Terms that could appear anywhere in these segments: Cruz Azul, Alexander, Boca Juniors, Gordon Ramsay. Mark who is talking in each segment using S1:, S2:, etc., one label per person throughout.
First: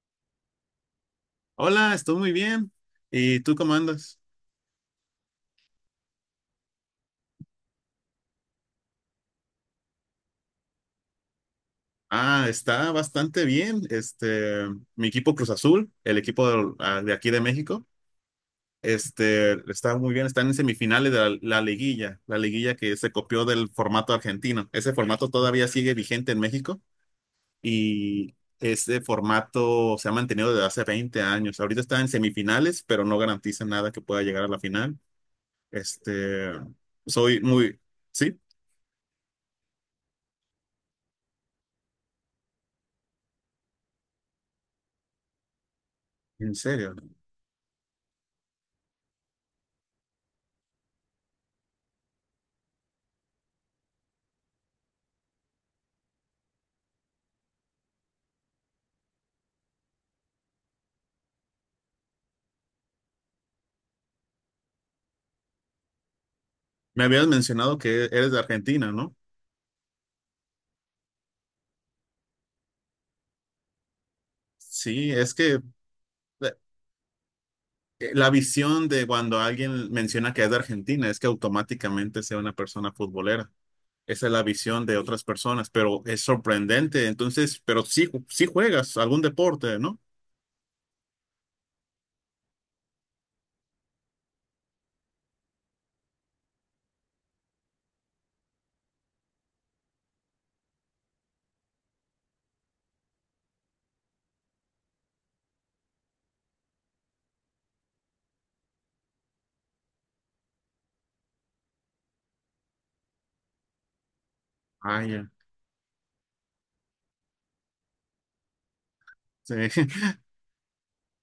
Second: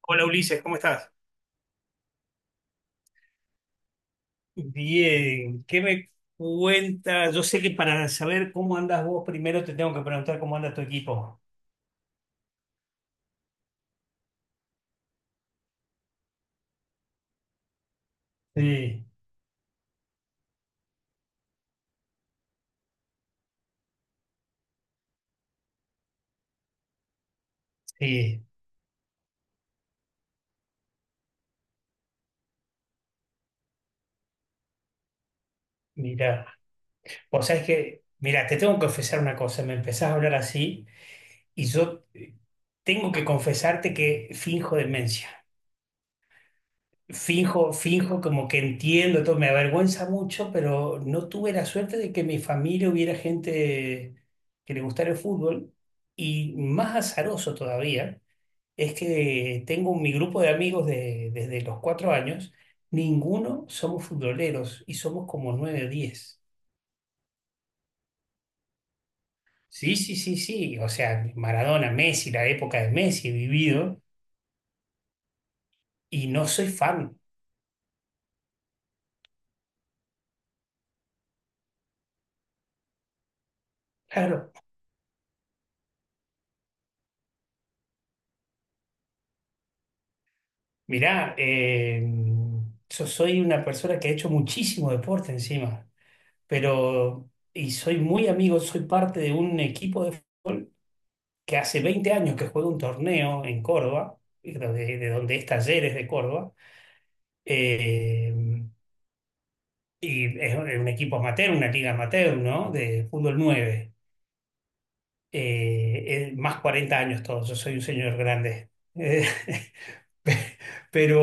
S1: Hola Ulises, ¿cómo estás?
S2: Hola, estoy muy bien. ¿Y tú cómo andas?
S1: Bien, ¿qué me cuentas? Yo sé que para saber cómo andas vos, primero te tengo que preguntar cómo anda tu equipo.
S2: Ah, está bastante bien. Mi equipo Cruz Azul, el equipo de, de aquí de México,
S1: Sí,
S2: está muy bien. Están en semifinales de la liguilla, la liguilla que se copió del formato argentino. Ese formato todavía sigue vigente en México y
S1: sí,
S2: ese formato se ha mantenido desde hace 20 años. Ahorita está en semifinales, pero no garantiza nada que pueda llegar a la final.
S1: mira,
S2: Este, soy
S1: vos sabés
S2: muy,
S1: que,
S2: sí,
S1: mira, te tengo que confesar una cosa, me empezás a hablar así y yo tengo que confesarte que finjo demencia,
S2: en serio.
S1: finjo como que entiendo todo, me avergüenza mucho, pero no tuve la suerte de que en mi familia hubiera gente que le gustara el fútbol y más azaroso todavía. Es que tengo mi grupo de amigos desde los 4 años, ninguno somos futboleros y somos como nueve o diez.
S2: Me habías mencionado que eres de Argentina, ¿no?
S1: Sí, sí, sí, sí. O sea, Maradona, Messi, la época de Messi he vivido
S2: Sí, es que
S1: y no
S2: la
S1: soy fan.
S2: la visión de cuando alguien menciona que es de Argentina es que automáticamente sea una persona futbolera. Esa es la
S1: Claro.
S2: visión de otras personas, pero es sorprendente. Entonces, pero sí, sí juegas algún deporte, ¿no?
S1: Mirá, yo soy una persona que ha hecho muchísimo deporte encima, pero y soy muy amigo, soy parte de un equipo que hace 20 años que juega un torneo en Córdoba, de donde es Talleres de Córdoba. Eh, y es un equipo amateur, una liga amateur, ¿no? De fútbol nueve.
S2: Ah, ya.
S1: Más 40 años todos, yo soy un señor grande. Eh,
S2: Sí.
S1: pero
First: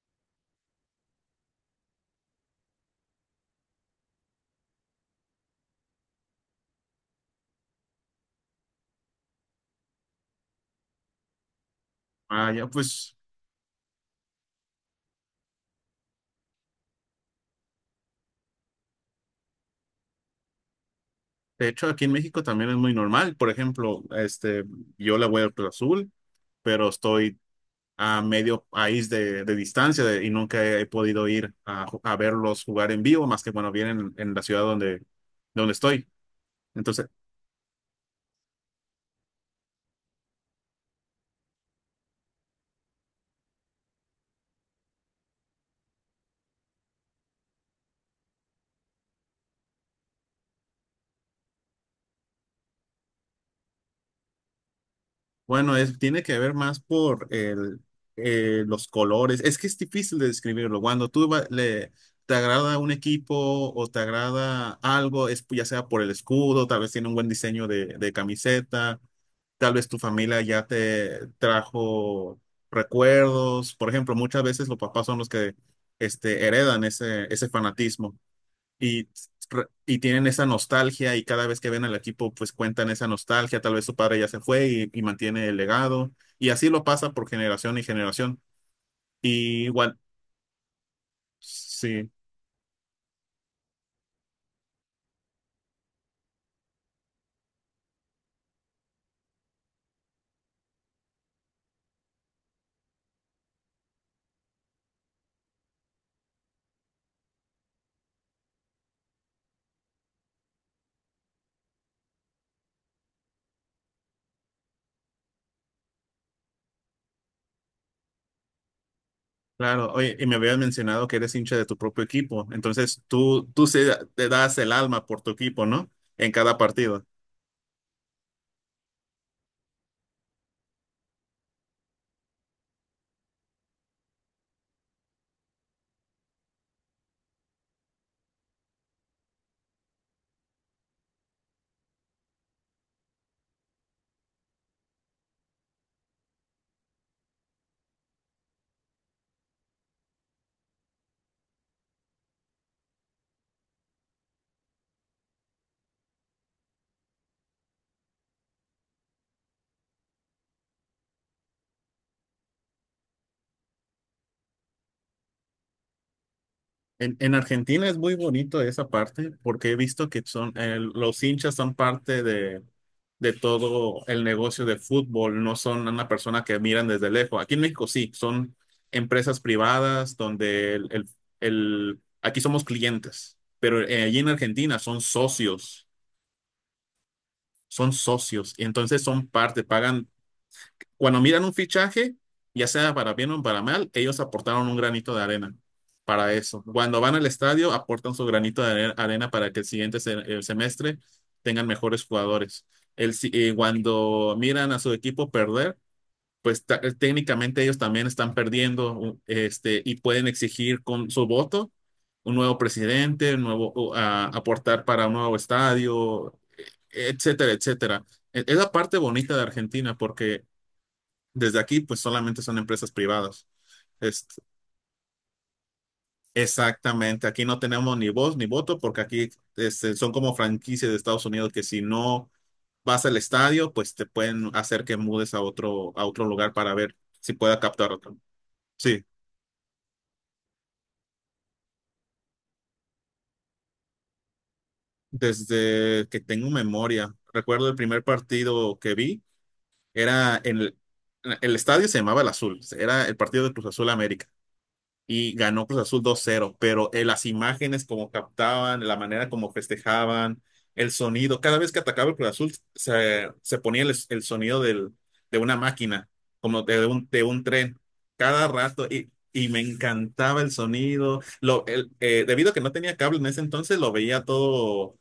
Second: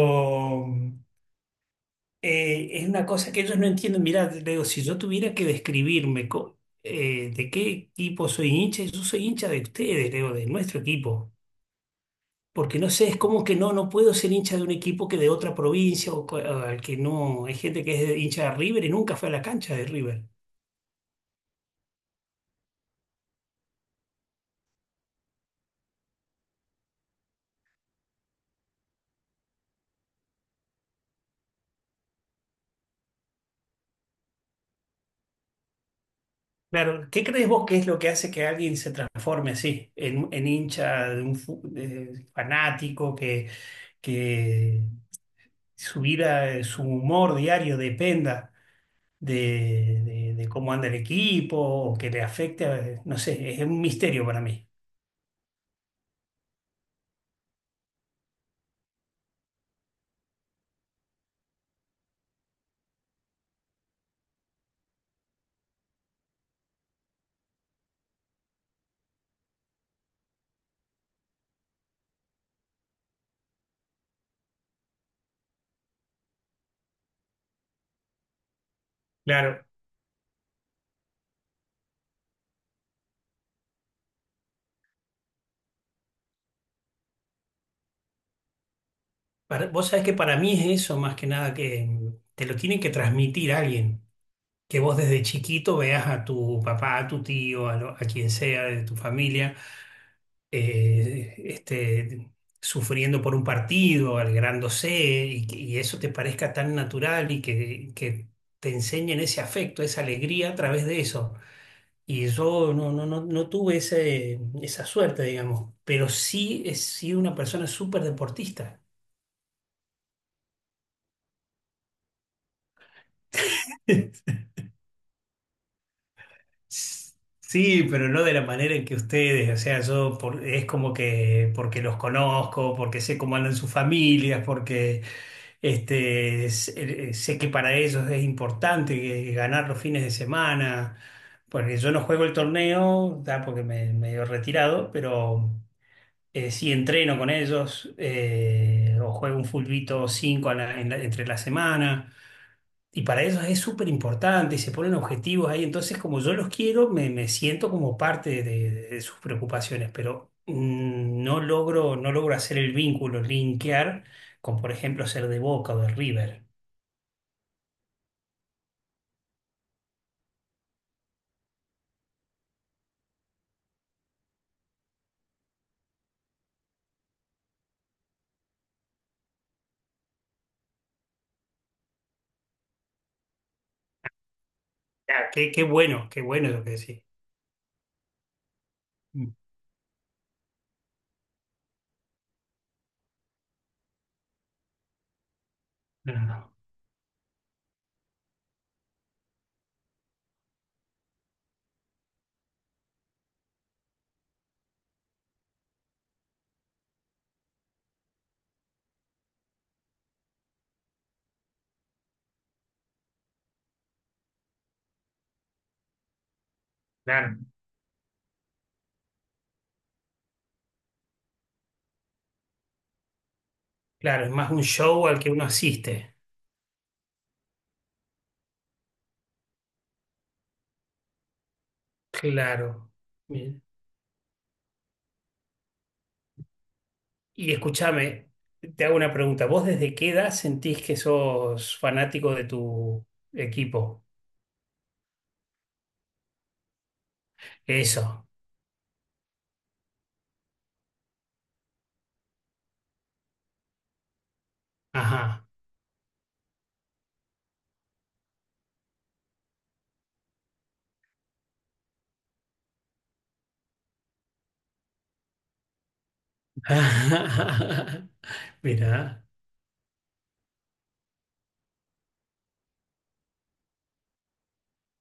S1: es una cosa que ellos no entienden. Mirá, le digo, si yo tuviera que describirme de qué equipo soy hincha, yo soy hincha de ustedes, le digo, de nuestro equipo.
S2: Ah, ya,
S1: Porque no sé,
S2: pues,
S1: es como que no, no puedo ser hincha de un equipo que de otra provincia o al que no. Hay gente que es hincha de River y nunca fue a la cancha de River.
S2: de hecho, aquí en México también es muy normal. Por ejemplo, yo le voy al Cruz Azul, pero estoy a medio país de distancia y nunca he podido ir a, a verlos jugar en vivo, más que bueno, vienen en la ciudad donde estoy. Entonces,
S1: Claro, ¿qué crees vos que es lo que hace que alguien se transforme así, en hincha, de un de fanático, que su vida, su humor diario dependa de, de cómo anda el equipo o que le afecte? No sé, es un misterio para mí.
S2: bueno, es, tiene que ver más por el, los colores. Es que es difícil de describirlo. Cuando tú le, te agrada un equipo o te agrada algo, es ya sea por el escudo, tal vez tiene un buen diseño de camiseta. Tal vez tu familia ya te trajo recuerdos. Por ejemplo, muchas veces los papás son los que heredan ese fanatismo y,
S1: Claro,
S2: y tienen esa nostalgia y cada vez que ven al equipo, pues cuentan esa nostalgia. Tal vez su padre ya se fue y mantiene el legado. Y así lo pasa por generación y generación. Y
S1: vos
S2: igual,
S1: sabés que para mí es eso más que nada que
S2: sí,
S1: te lo tiene que transmitir alguien, que vos desde chiquito veas a tu papá, a tu tío, a, a quien sea de tu familia. eh, este, Sufriendo por un partido, alegrándose, y, y eso te parezca tan natural y que te enseñen ese afecto, esa alegría a través de eso. Y yo no, no, no, no tuve ese, esa suerte, digamos, pero sí he sido una persona súper deportista.
S2: claro. Oye, y me habías mencionado que eres hincha de tu propio equipo. Entonces, tú te das el alma por tu equipo, ¿no? En cada partido.
S1: Sí, pero no de la manera en que ustedes, o sea, yo es como que porque los conozco, porque sé cómo andan sus familias, porque sé, sé que para ellos es importante ganar los fines de semana, porque yo no juego el torneo, ya porque me medio retirado, pero sí entreno con ellos o juego un fulbito 5 entre la semana. Y para ellos es súper importante y se ponen objetivos ahí. Entonces, como yo los quiero, me siento como parte de sus preocupaciones, pero no logro, no logro hacer el vínculo, linkear con, por ejemplo, ser de Boca o de River.
S2: En Argentina es muy bonito esa parte porque he visto que son los hinchas son parte de todo el negocio de fútbol, no son una persona que miran desde lejos. Aquí en México sí, son empresas privadas donde aquí somos clientes, pero allí en Argentina
S1: Ah, qué, qué bueno lo que decís.
S2: son socios y entonces son
S1: Mm,
S2: parte, pagan cuando miran un fichaje, ya sea para bien o para mal, ellos aportaron un granito de arena
S1: no,
S2: para
S1: no,
S2: eso. Cuando van al estadio, aportan su granito de arena para que el siguiente el semestre tengan mejores jugadores. El, cuando miran a su equipo perder, pues técnicamente ellos también están perdiendo y pueden exigir con su voto un nuevo presidente, un nuevo, o, aportar para un nuevo estadio,
S1: claro,
S2: etcétera, etcétera. Es la parte bonita de Argentina porque desde aquí, pues solamente son empresas privadas.
S1: claro, es
S2: Este,
S1: más un show al que uno asiste.
S2: exactamente, aquí no tenemos ni voz ni voto porque aquí son como franquicias de Estados Unidos que si no
S1: Claro.
S2: vas al
S1: Bien.
S2: estadio, pues te pueden hacer que mudes a otro lugar para ver si
S1: Y
S2: pueda captar otro.
S1: escúchame, te hago
S2: Sí,
S1: una pregunta. ¿Vos desde qué edad sentís que sos fanático de tu equipo?
S2: desde que tengo memoria, recuerdo el primer
S1: Eso.
S2: partido que vi, era en el estadio se llamaba El Azul, era el partido de Cruz Azul América. Y
S1: Ajá.
S2: ganó Cruz Azul 2-0, pero las imágenes como captaban, la manera como festejaban, el sonido, cada vez que atacaba el Cruz Azul se ponía el sonido de una máquina, como de un tren, cada rato y,
S1: Mirá,
S2: y me encantaba el sonido. Lo, el, debido a que no tenía cable en ese entonces, lo veía todo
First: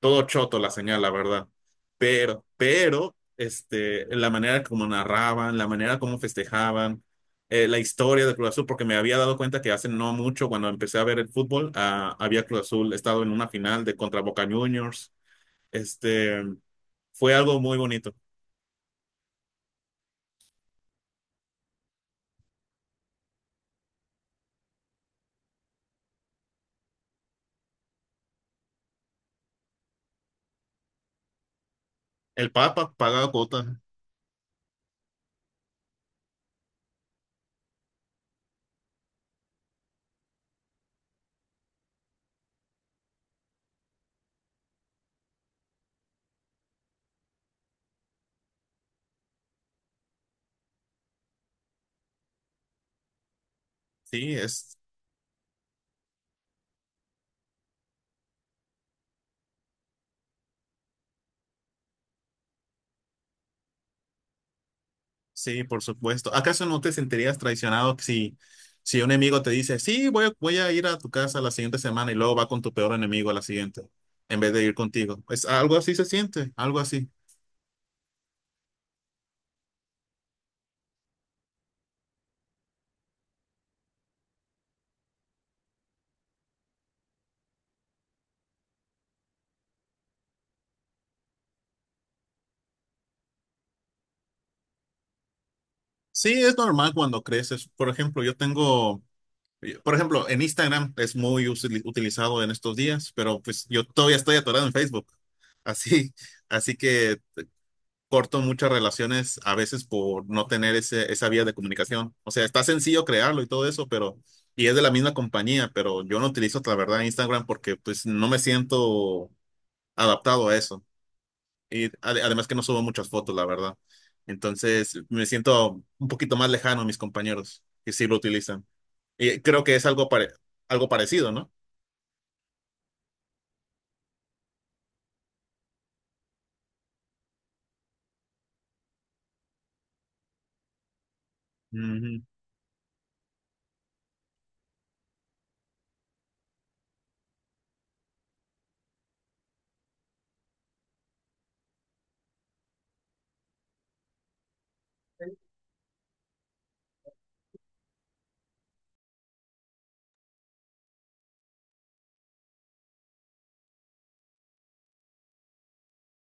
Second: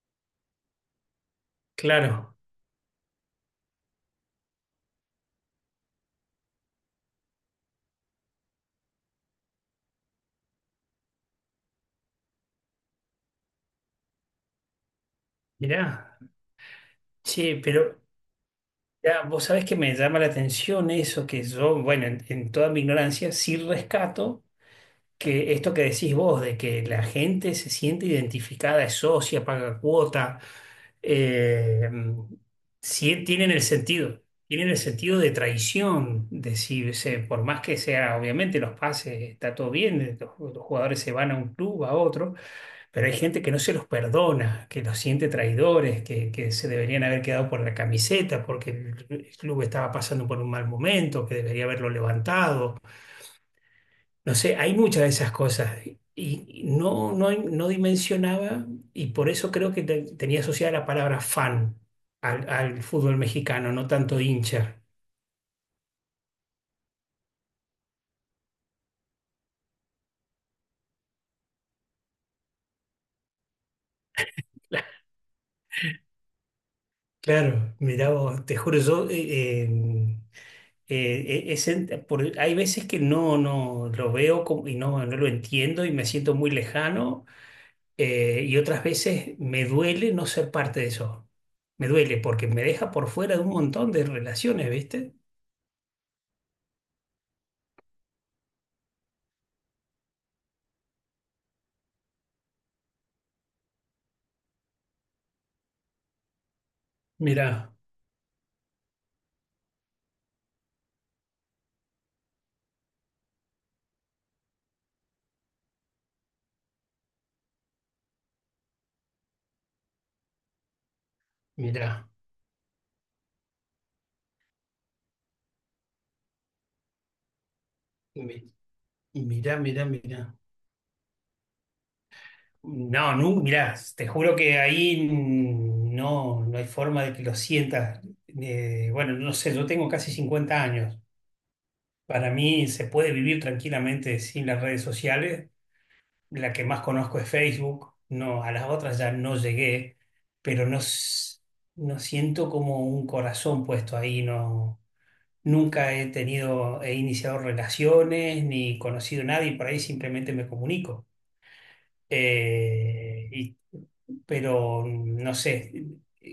S2: todo choto la señal, la verdad.
S1: claro,
S2: Pero, la manera como narraban, la manera como festejaban, la historia de Cruz Azul, porque me había dado cuenta que hace no mucho, cuando empecé a ver el fútbol, había Cruz Azul estado en una final de contra Boca Juniors.
S1: mirá.
S2: Este, fue
S1: Che,
S2: algo muy
S1: pero
S2: bonito.
S1: ya, vos sabés que me llama la atención eso que yo, bueno, en toda mi ignorancia, sí rescato que esto que decís vos, de que la gente se siente identificada, es socia, paga cuota, eh,
S2: El Papa
S1: sí
S2: pagaba cuota.
S1: tienen el sentido de traición, de si se- por más que sea, obviamente los pases está todo bien, los jugadores se van a un club, a otro. Pero hay gente que no se los perdona, que los siente traidores, que se deberían haber quedado por la camiseta porque el club estaba pasando por un mal momento, que debería haberlo levantado.
S2: Sí,
S1: No sé, hay
S2: es
S1: muchas de esas cosas. Y no, no, no dimensionaba, y por eso creo que tenía asociada la palabra fan al, al fútbol mexicano, no tanto hincha.
S2: Sí, por supuesto. ¿Acaso no te sentirías traicionado si, si un enemigo te dice, sí, voy a ir a tu casa la siguiente semana y luego va con tu peor enemigo a la siguiente, en vez de ir contigo? Es algo así se siente, algo así.
S1: Claro, mirá vos, te juro, yo hay veces que no, no lo veo y no, no lo entiendo y me siento muy lejano y otras veces me duele no ser parte de eso. Me duele porque me deja por fuera de un montón de relaciones, ¿viste?
S2: Sí, es normal cuando creces. Por ejemplo, yo tengo, por ejemplo, en Instagram es muy utilizado en estos días, pero pues yo todavía estoy atorado en Facebook. Así, así que
S1: Mirá,
S2: corto muchas relaciones a veces por no tener ese, esa vía de comunicación. O sea, está sencillo crearlo y todo eso, pero, y es de la misma compañía, pero yo no utilizo, la verdad, Instagram porque pues no me siento adaptado a eso. Y
S1: mirá,
S2: además que no subo muchas fotos, la verdad. Entonces, me siento un poquito más lejano a mis compañeros que sí lo
S1: mi-
S2: utilizan. Y
S1: mirá,
S2: creo que es
S1: mirá,
S2: algo, pare-
S1: mirá.
S2: algo parecido, ¿no?
S1: No, no, mirá, te juro que ahí no, no hay forma de que lo sientas. Bueno, no sé, yo tengo casi 50 años.
S2: Ujú.
S1: Para mí se puede vivir tranquilamente sin las redes sociales. La que más conozco es Facebook. No, a las otras ya no llegué, pero no, no siento como un corazón puesto ahí. No, nunca he tenido, he iniciado relaciones ni conocido a nadie, por ahí simplemente me comunico. Eh, y- pero no sé,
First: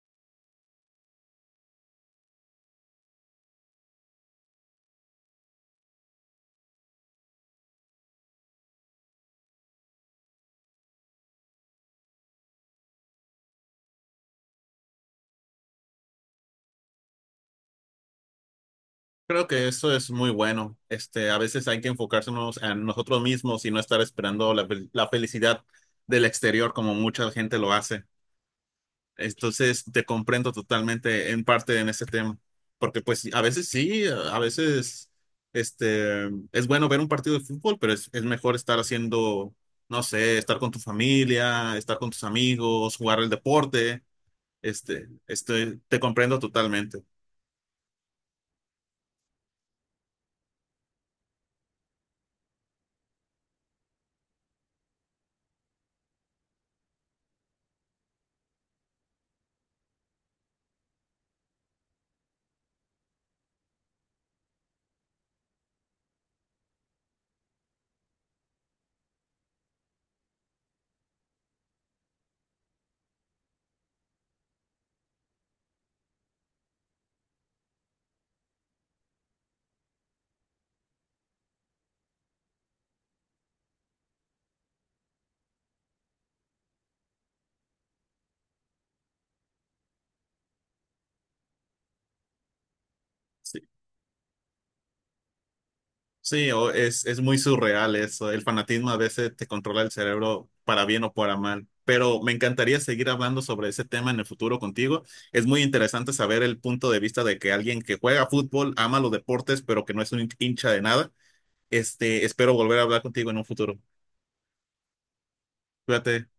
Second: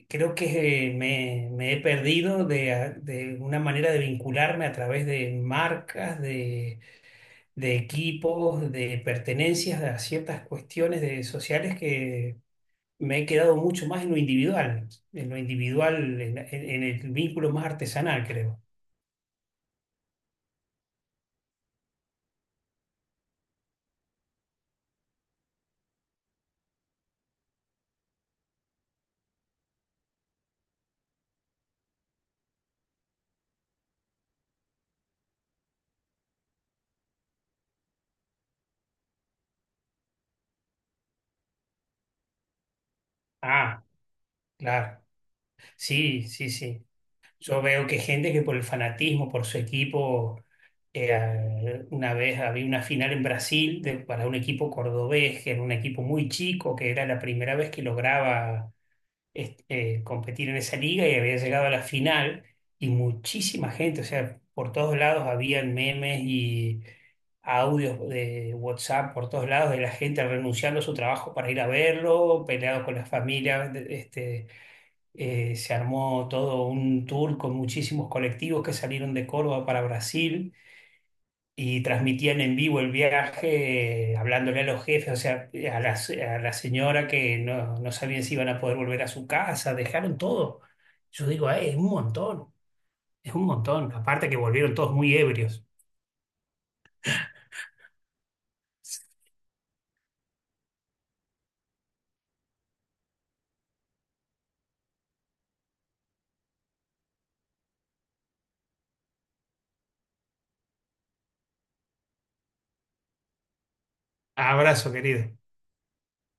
S1: creo que me he perdido de una manera de vincularme a través de marcas, de equipos, de pertenencias a ciertas cuestiones de, sociales que me he quedado mucho más en lo individual, en lo individual, en, en el vínculo más artesanal, creo.
S2: Creo que eso es muy bueno. A veces hay que enfocarse en nosotros mismos y no estar esperando la felicidad del exterior como mucha gente lo hace. Entonces, te comprendo totalmente en parte en ese tema, porque pues a veces sí, a veces este, es bueno ver un partido de fútbol, pero es mejor estar haciendo, no sé, estar con tu familia, estar con tus amigos, jugar el
S1: Ah,
S2: deporte.
S1: claro.
S2: Te
S1: Sí,
S2: comprendo
S1: sí, sí.
S2: totalmente.
S1: Yo veo que gente que por el fanatismo, por su equipo, una vez había una final en Brasil para un equipo cordobés, que era un equipo muy chico, que era la primera vez que lograba competir en esa liga y había llegado a la final y muchísima gente, o sea, por todos lados habían memes y audios de WhatsApp por todos lados de la gente renunciando a su trabajo para ir a verlo, peleado con las familias, se armó todo un tour con muchísimos colectivos que salieron de Córdoba para Brasil y transmitían en vivo el viaje, hablándole a los jefes, o sea, a la, a la señora que no, no sabían si iban a poder volver a su casa, dejaron todo. Yo digo, "Ay, es un montón, es un montón". Aparte que volvieron todos muy ebrios.
S2: Sí, es muy surreal eso. El fanatismo a veces te controla el cerebro para bien o para mal. Pero me encantaría seguir hablando sobre ese tema en el futuro contigo. Es muy interesante saber el punto de vista de que alguien que juega fútbol, ama los deportes, pero que no es un hincha de nada. Espero volver a hablar contigo en un futuro.
S1: Abrazo, querido.
S2: Cuídate.